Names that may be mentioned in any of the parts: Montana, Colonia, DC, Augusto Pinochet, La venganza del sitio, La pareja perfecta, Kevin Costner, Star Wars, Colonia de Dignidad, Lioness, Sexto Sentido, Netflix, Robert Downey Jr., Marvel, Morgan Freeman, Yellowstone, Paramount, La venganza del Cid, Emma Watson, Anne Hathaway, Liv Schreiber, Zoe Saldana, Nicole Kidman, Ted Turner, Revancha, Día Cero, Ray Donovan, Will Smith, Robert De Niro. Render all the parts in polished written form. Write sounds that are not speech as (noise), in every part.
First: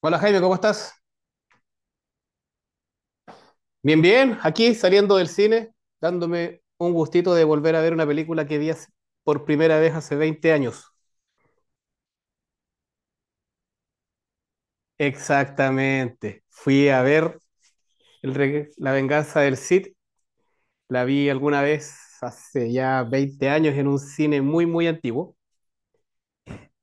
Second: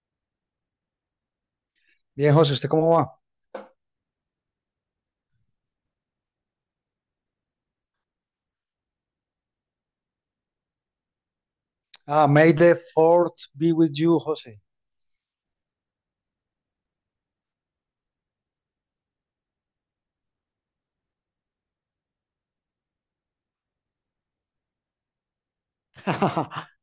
Hola Jaime, ¿cómo estás? Bien, José, ¿usted cómo va? Bien, bien, aquí saliendo del cine, dándome un gustito de volver a ver una película que por primera vez hace 20 años. Ah, May the fourth be with you, José. Exactamente, fui a ver La venganza del Cid, la vi alguna vez hace ya 20 años en un cine muy, muy antiguo. (laughs)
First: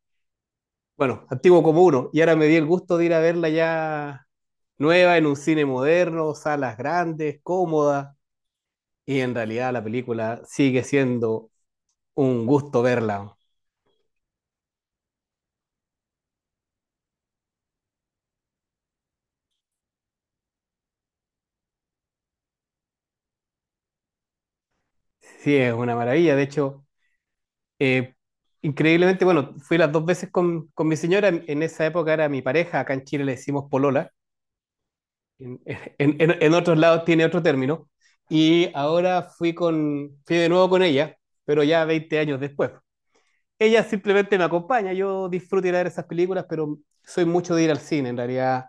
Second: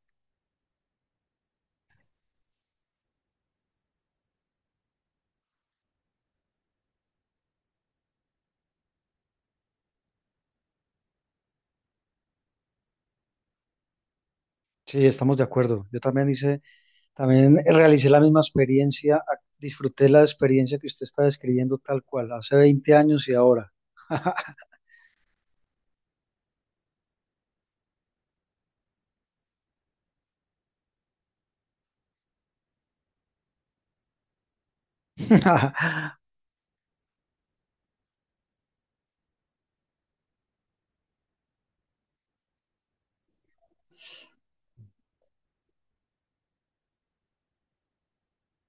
Bueno, antiguo como uno, y ahora me di el gusto de ir a verla ya nueva en un cine moderno, salas grandes, cómoda, y en realidad la película sigue siendo un gusto verla. Sí, estamos de acuerdo. También realicé la misma experiencia, disfruté la experiencia que usted está describiendo tal cual, hace 20 años y ahora. Sí, es una maravilla. De hecho, eh, increíblemente, bueno, fui las dos veces con mi señora. En esa época era mi pareja. Acá en Chile le decimos polola. En, (laughs) en- (laughs) en- en otros lados tiene otro término. Y ahora fui con, fui de nuevo con ella, pero ya 20 años después. Ella simplemente me acompaña. Yo disfruto ir a ver esas películas, pero soy mucho de ir al cine. En realidad,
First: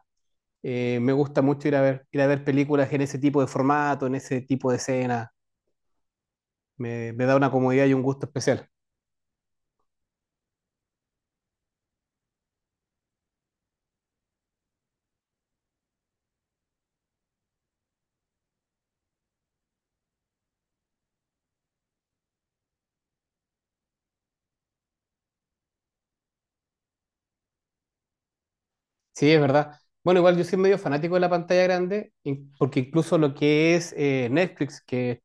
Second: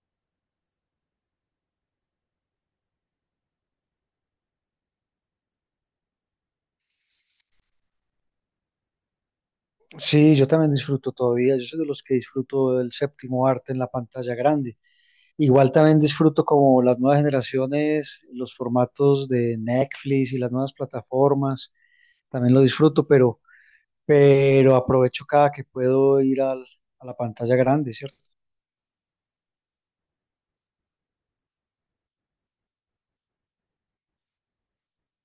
me gusta mucho ir a ver películas en ese tipo de formato, en ese tipo de escena. Me da una comodidad y un gusto especial. Sí, yo también disfruto todavía. Yo soy de los que disfruto del séptimo arte en la pantalla grande. Igual también disfruto como las nuevas generaciones, los formatos de Netflix y las nuevas plataformas. También lo disfruto, pero aprovecho cada que puedo a la pantalla grande, ¿cierto? Sí, es verdad. Bueno, igual yo soy medio fanático de la pantalla grande, porque incluso lo que es Netflix, que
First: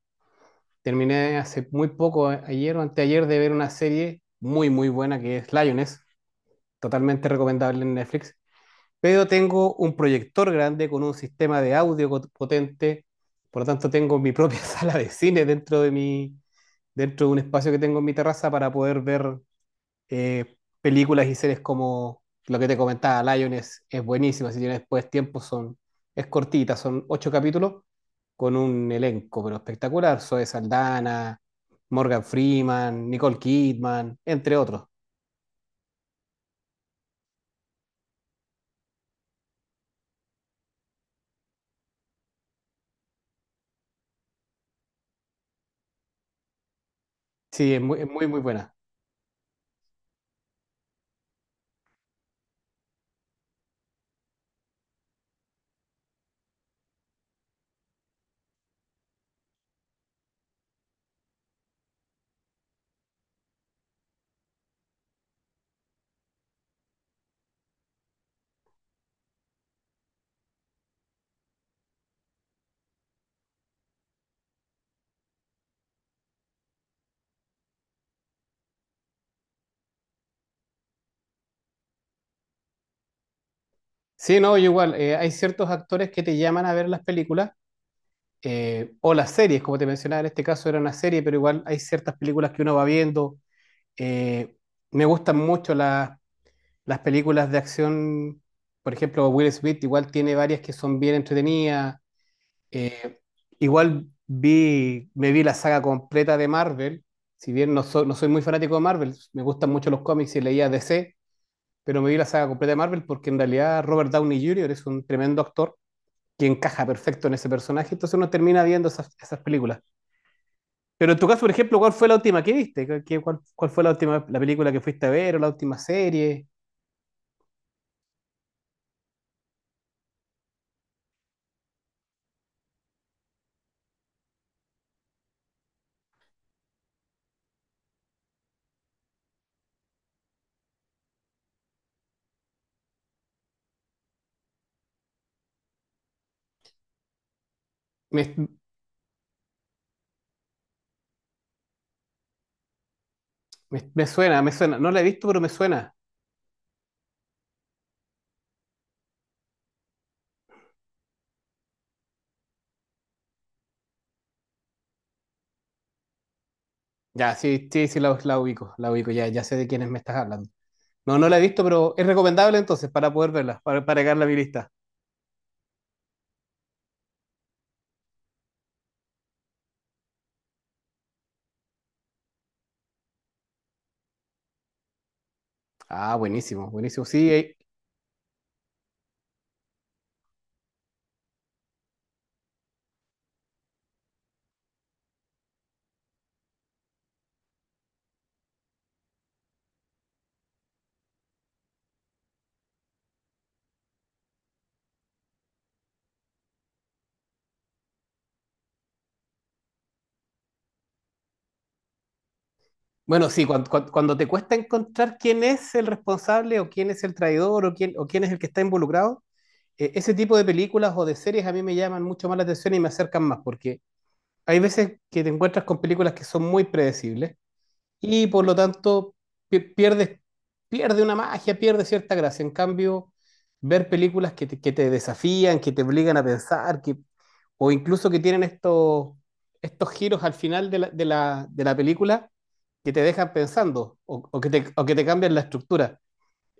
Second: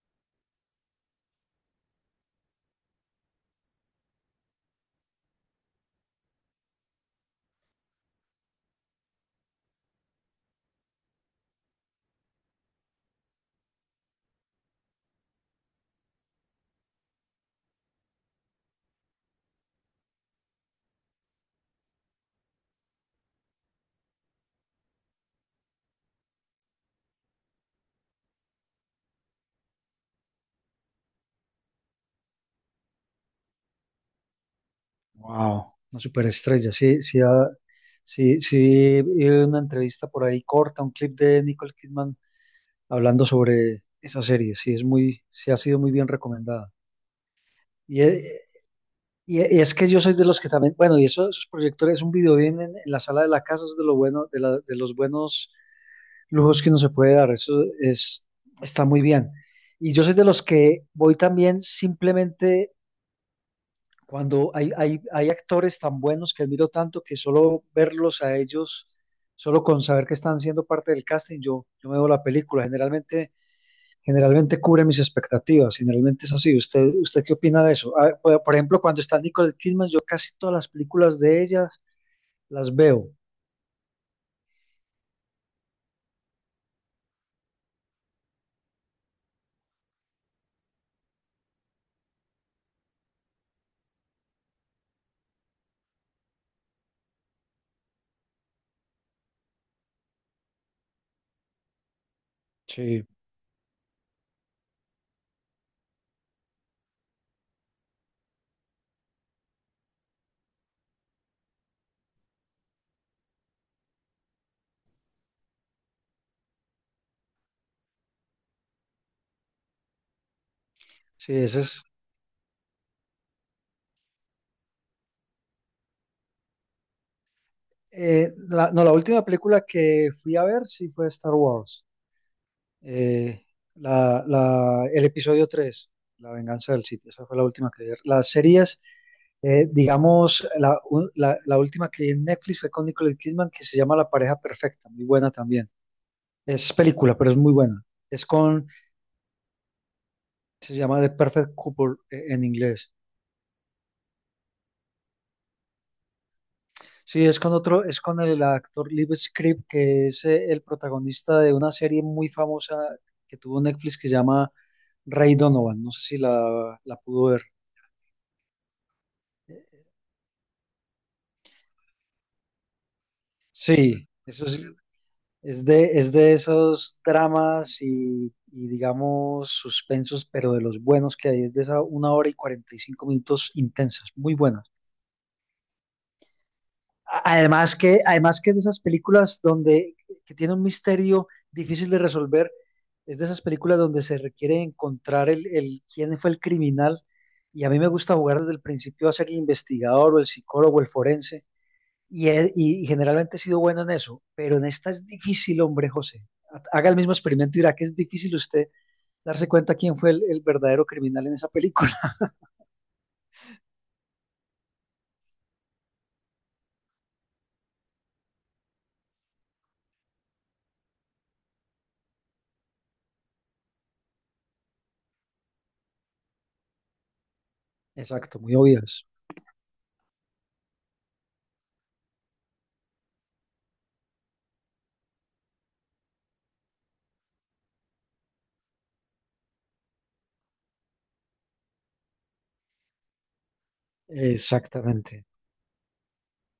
terminé hace muy poco, ayer o anteayer, de ver una serie muy, muy buena que es Lioness, totalmente recomendable en Netflix, pero tengo un proyector grande con un sistema de audio potente, por lo tanto tengo mi propia (laughs) sala de cine dentro de un espacio que tengo en mi terraza para poder ver películas y series como lo que te comentaba, Lion es buenísima, si tienes después tiempo es cortita, son 8 capítulos con un elenco pero espectacular, Zoe Saldana, Morgan Freeman, Nicole Kidman, entre otros. Wow, una superestrella. Sí, sí, ah, sí, sí, vi una entrevista por ahí corta, un clip de Nicole Kidman hablando sobre esa serie. Sí, es muy, sí ha sido muy bien recomendada. Sí, Y, es muy, muy e- buena. Y es que yo soy de los que también, bueno, esos proyectores, un video bien en la sala de la casa es de lo bueno, de los buenos lujos que uno se puede dar. Eso es, está muy bien. Y yo soy de los que voy también simplemente cuando hay actores tan buenos que admiro tanto que solo verlos a ellos, solo con saber que están siendo parte del casting, yo me veo la película. Generalmente cubre mis expectativas, generalmente es así. ¿ usted qué opina de eso? Ah, por ejemplo, cuando está Nicole Kidman, yo casi todas las películas de ellas las veo. Sí, no, yo igual, hay ciertos actores que te llaman a ver las películas o las series, como te mencionaba, en este caso era una serie, pero igual hay ciertas películas que uno va viendo. eh, Me gustan mucho las películas de acción, por ejemplo, Will Smith igual tiene varias que son bien entretenidas. Sí, Eh, Igual vi, me vi la saga completa de Marvel. Si bien no soy muy fanático de Marvel, me gustan mucho los cómics y leía DC, pero me vi la saga completa de Marvel porque en realidad Robert Downey Jr. es un tremendo actor que encaja perfecto en ese personaje, entonces uno termina viendo esas, esas películas. Pero en tu sí, caso, por esa ejemplo, es. ¿cuál fue la última que viste? ¿ Cuál fue la última la película que fuiste a ver o la última serie? No, la última película que fui a ver sí fue Star Wars. Eh, el episodio tres, La venganza del sitio, esa fue la última que vi. Las series, digamos, la última que vi en Netflix fue con Nicole Kidman, que se llama La pareja perfecta, muy buena también. Es película, pero es muy buena. Es Me, con, Se llama The Perfect Couple en inglés. Me, me suena, me suena. No la he visto, pero me suena. Sí, es con el actor Liv Schreiber, que es el protagonista de una serie muy famosa que tuvo Netflix que se llama Ray Donovan. No sé si la pudo Ya, ver. sí, sí, sí, la, la ubico, ya, ya sé de quiénes me estás hablando. No, no la he visto, pero es recomendable entonces para poder verla, para Sí, agregarla a mi eso es, lista. Es de esos dramas y, digamos suspensos, pero de los buenos que hay, es de esa 1 hora y 45 minutos intensas, muy buenas. Ah, buenísimo, buenísimo. Sí, Además que es de esas películas donde que tiene un misterio difícil de resolver, es de esas películas donde se requiere encontrar el quién fue el criminal y a mí me gusta jugar desde el principio a ser el investigador o el psicólogo, el forense y generalmente he sido bueno en eso, pero en esta es difícil, hombre, José. Haga el mismo experimento y verá que es difícil usted darse cuenta quién fue el verdadero criminal en esa película. (laughs) bueno, sí, cuando te cuesta encontrar quién es el responsable o quién es el traidor o quién es el que está involucrado, ese tipo de películas o de series a mí me llaman mucho más la atención y me acercan más, porque hay veces que te encuentras con películas que son muy predecibles y Exacto, por lo muy obvias. tanto pierdes, pierde una magia, pierde cierta gracia. En cambio, ver películas que te desafían, que te obligan a pensar, que, o incluso que tienen estos, estos giros al final de la, de la, de la película que te dejan pensando o que te Exactamente. cambian la estructura.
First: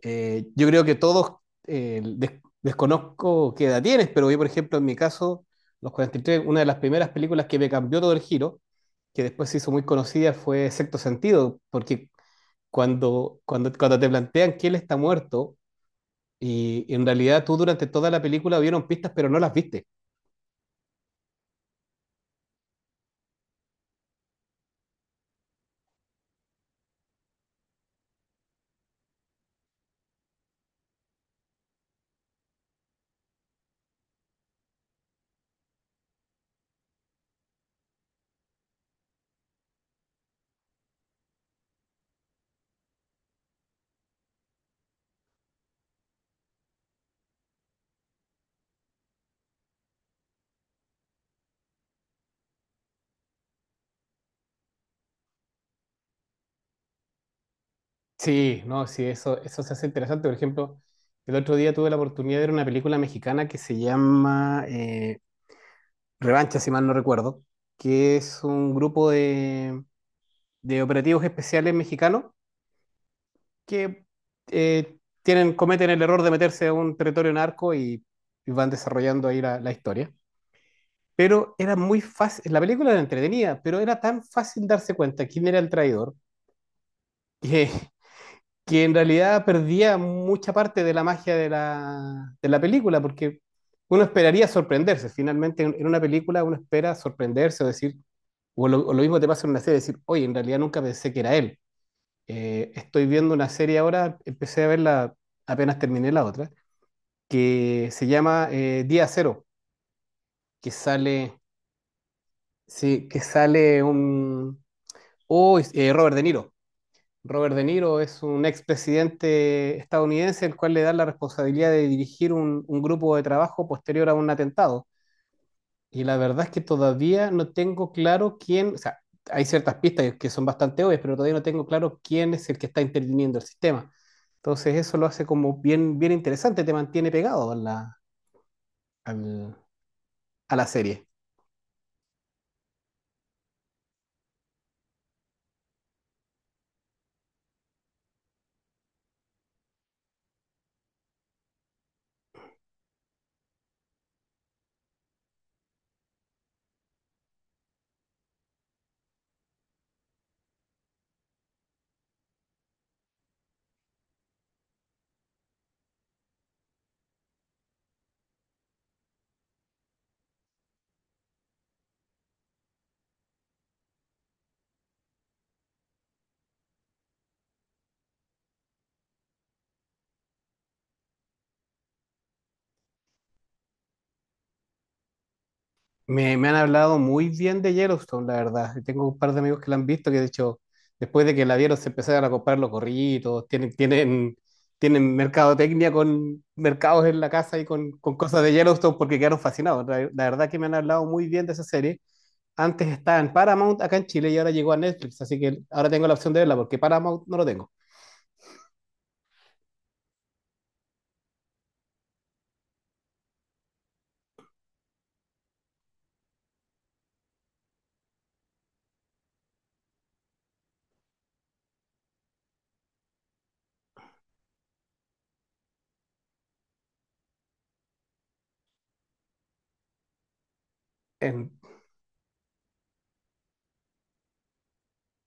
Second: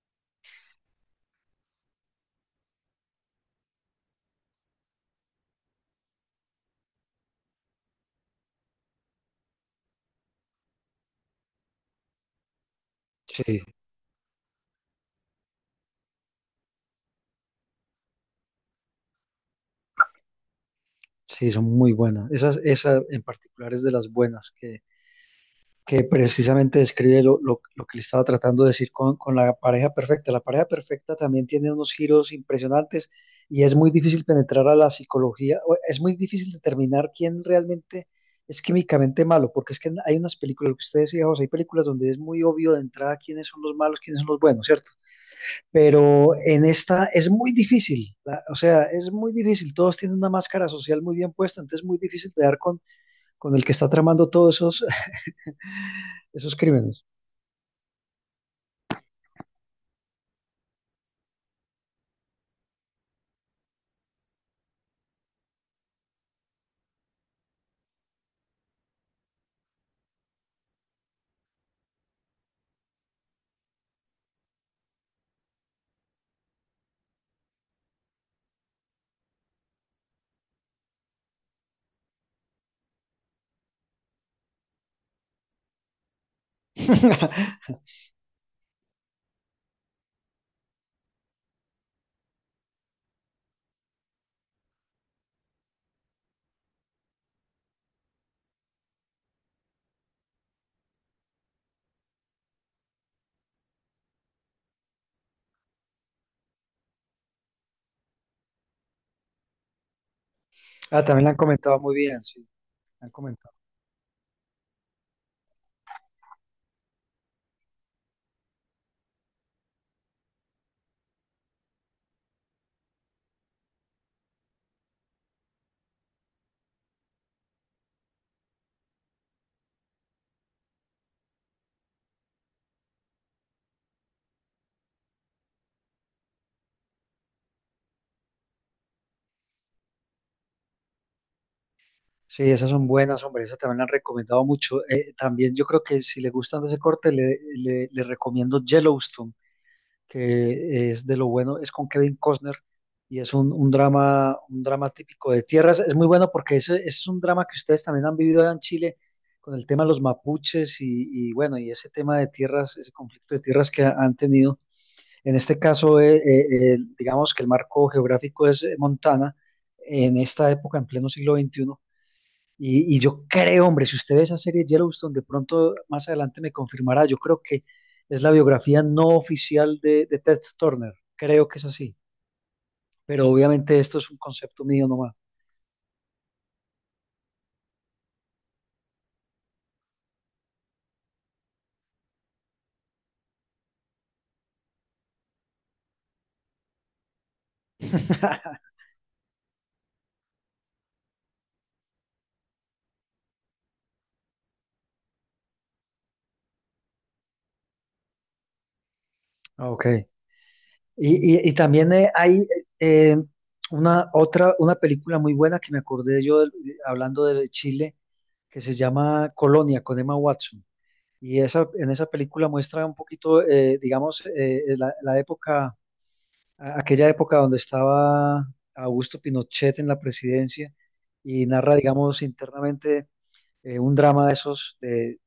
Yo creo que todos, desconozco qué edad tienes, pero yo, por ejemplo, en mi caso, los 43, una de las primeras películas que me cambió todo el giro, que después se hizo muy conocida, fue Sexto Sentido, porque Sí, cuando te plantean que él está muerto, y en realidad tú durante toda la película vieron pistas, pero no las viste. sí, son muy buenas. Esa en particular es de las buenas que precisamente describe lo que le estaba tratando de decir con la pareja perfecta. La pareja perfecta también tiene unos giros impresionantes y es muy difícil penetrar a la psicología, o es muy difícil determinar quién realmente es químicamente malo, porque es que hay unas películas, lo que usted decía, José, hay películas donde es muy obvio de entrada quiénes son los malos, quiénes son los buenos, ¿cierto? Pero en esta es muy difícil, o sea, es muy difícil, todos tienen una máscara social muy bien puesta, entonces es muy difícil de dar con el que está tramando (laughs) esos crímenes. Sí, no, sí, eso se hace interesante. Por ejemplo, el otro día tuve la oportunidad de ver una película mexicana que se llama Revancha, si mal no recuerdo, que es un grupo de operativos especiales mexicanos que tienen, cometen el error de meterse a un territorio narco y van desarrollando ahí la, la historia. Pero era muy fácil, la película era entretenida, pero era tan fácil darse cuenta quién era el traidor que, (laughs) que en realidad perdía mucha parte de la magia de la película, porque uno esperaría sorprenderse. Finalmente, en una película uno espera sorprenderse o decir, o lo, o lo mismo te pasa en una serie, decir, oye, en realidad nunca pensé que era él. Estoy viendo una serie ahora, empecé a verla apenas terminé la otra, que se llama Día Cero, que Ah, también la han sale, comentado muy bien, sí, la sí, han que comentado. sale un... Oh, Robert De Niro. Robert De Niro es un expresidente estadounidense el cual le da la responsabilidad de dirigir un grupo de trabajo posterior a un atentado. Y la verdad es que todavía no tengo claro quién, o sea, hay ciertas pistas que son bastante obvias, pero todavía no tengo claro quién es el que está interviniendo el sistema. Entonces eso lo hace como bien, bien interesante, te mantiene pegado a al- a la serie. Sí, esas son buenas, hombre, esas también la han recomendado mucho. También yo creo que si le gustan de ese corte, le recomiendo Yellowstone, que es de lo bueno, es con Kevin Costner y es un drama típico de tierras. Es muy bueno porque ese es un drama que ustedes también han vivido allá en Chile con el tema de los mapuches y bueno, y ese tema de tierras, ese conflicto de tierras que han tenido. En este caso, digamos que el marco geográfico es Montana en esta época, en pleno siglo XXI. Y yo creo, hombre, si usted ve esa serie Yellowstone, de pronto más adelante me confirmará, yo creo que es la biografía no oficial de Ted Turner, creo que es así, pero obviamente esto es un concepto mío nomás. Me han hablado muy bien de Yellowstone, la verdad. Y tengo un par de amigos que la han visto que, de hecho, después de que la vieron, se empezaron a comprar los gorritos. Tienen, tienen, tienen mercadotecnia con mercados en la casa y con cosas de (laughs) Yellowstone porque quedaron fascinados. La verdad que me han hablado muy bien de esa serie. Antes estaba en Paramount acá en Chile y ahora llegó a Netflix, así que ahora tengo la opción de verla porque Paramount no lo tengo. Ok. Y también hay eh, una otra, una película muy buena que me acordé yo hablando de Chile, que se llama Colonia, con Emma Watson. Y esa, en esa película muestra un poquito, digamos, la época, aquella época donde estaba Augusto Pinochet en la presidencia y Em, narra, digamos, internamente un drama de esos,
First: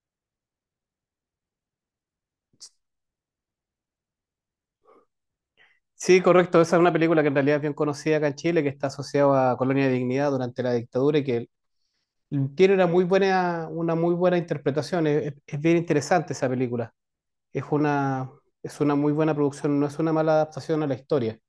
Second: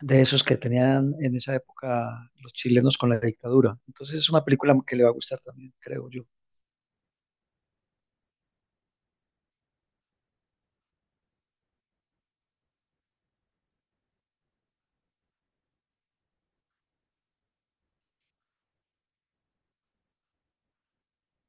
de esos que tenían en esa época los chilenos con la dictadura. Entonces es una película que le va a gustar también, creo sí, yo. correcto, esa es una película que en realidad es bien conocida acá en Chile, que está asociada a Colonia de Dignidad durante la dictadura y que tiene una muy buena interpretación, es bien interesante esa película. Es una, es una muy buena producción, no es una mala adaptación a la historia.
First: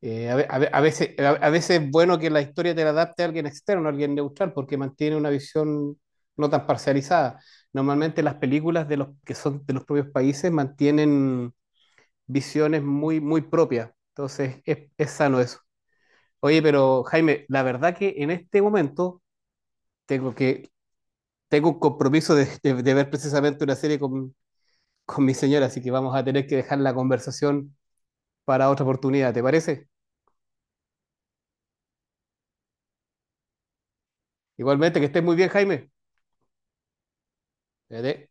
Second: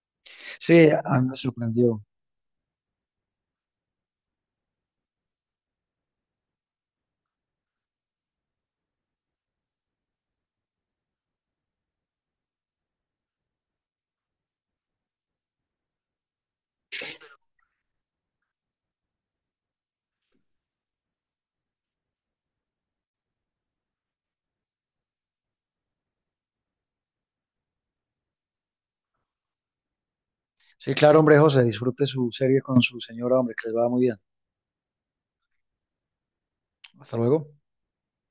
A Sí, veces, a mí me a veces es sorprendió. bueno que la historia te la adapte a alguien externo, a alguien neutral, porque mantiene una visión no tan parcializada. Normalmente las películas de los que son de los propios países mantienen visiones muy, muy propias. Entonces es sano eso. Oye, pero Jaime, la verdad que en este momento tengo que tengo un compromiso de ver precisamente una serie con mi señora, así que vamos a tener que dejar la conversación para otra oportunidad, ¿te parece? Sí, claro, hombre, José, disfrute su serie con su señora, hombre, que les va muy bien. Igualmente, que estés muy bien, Jaime. Hasta luego. Cuídate.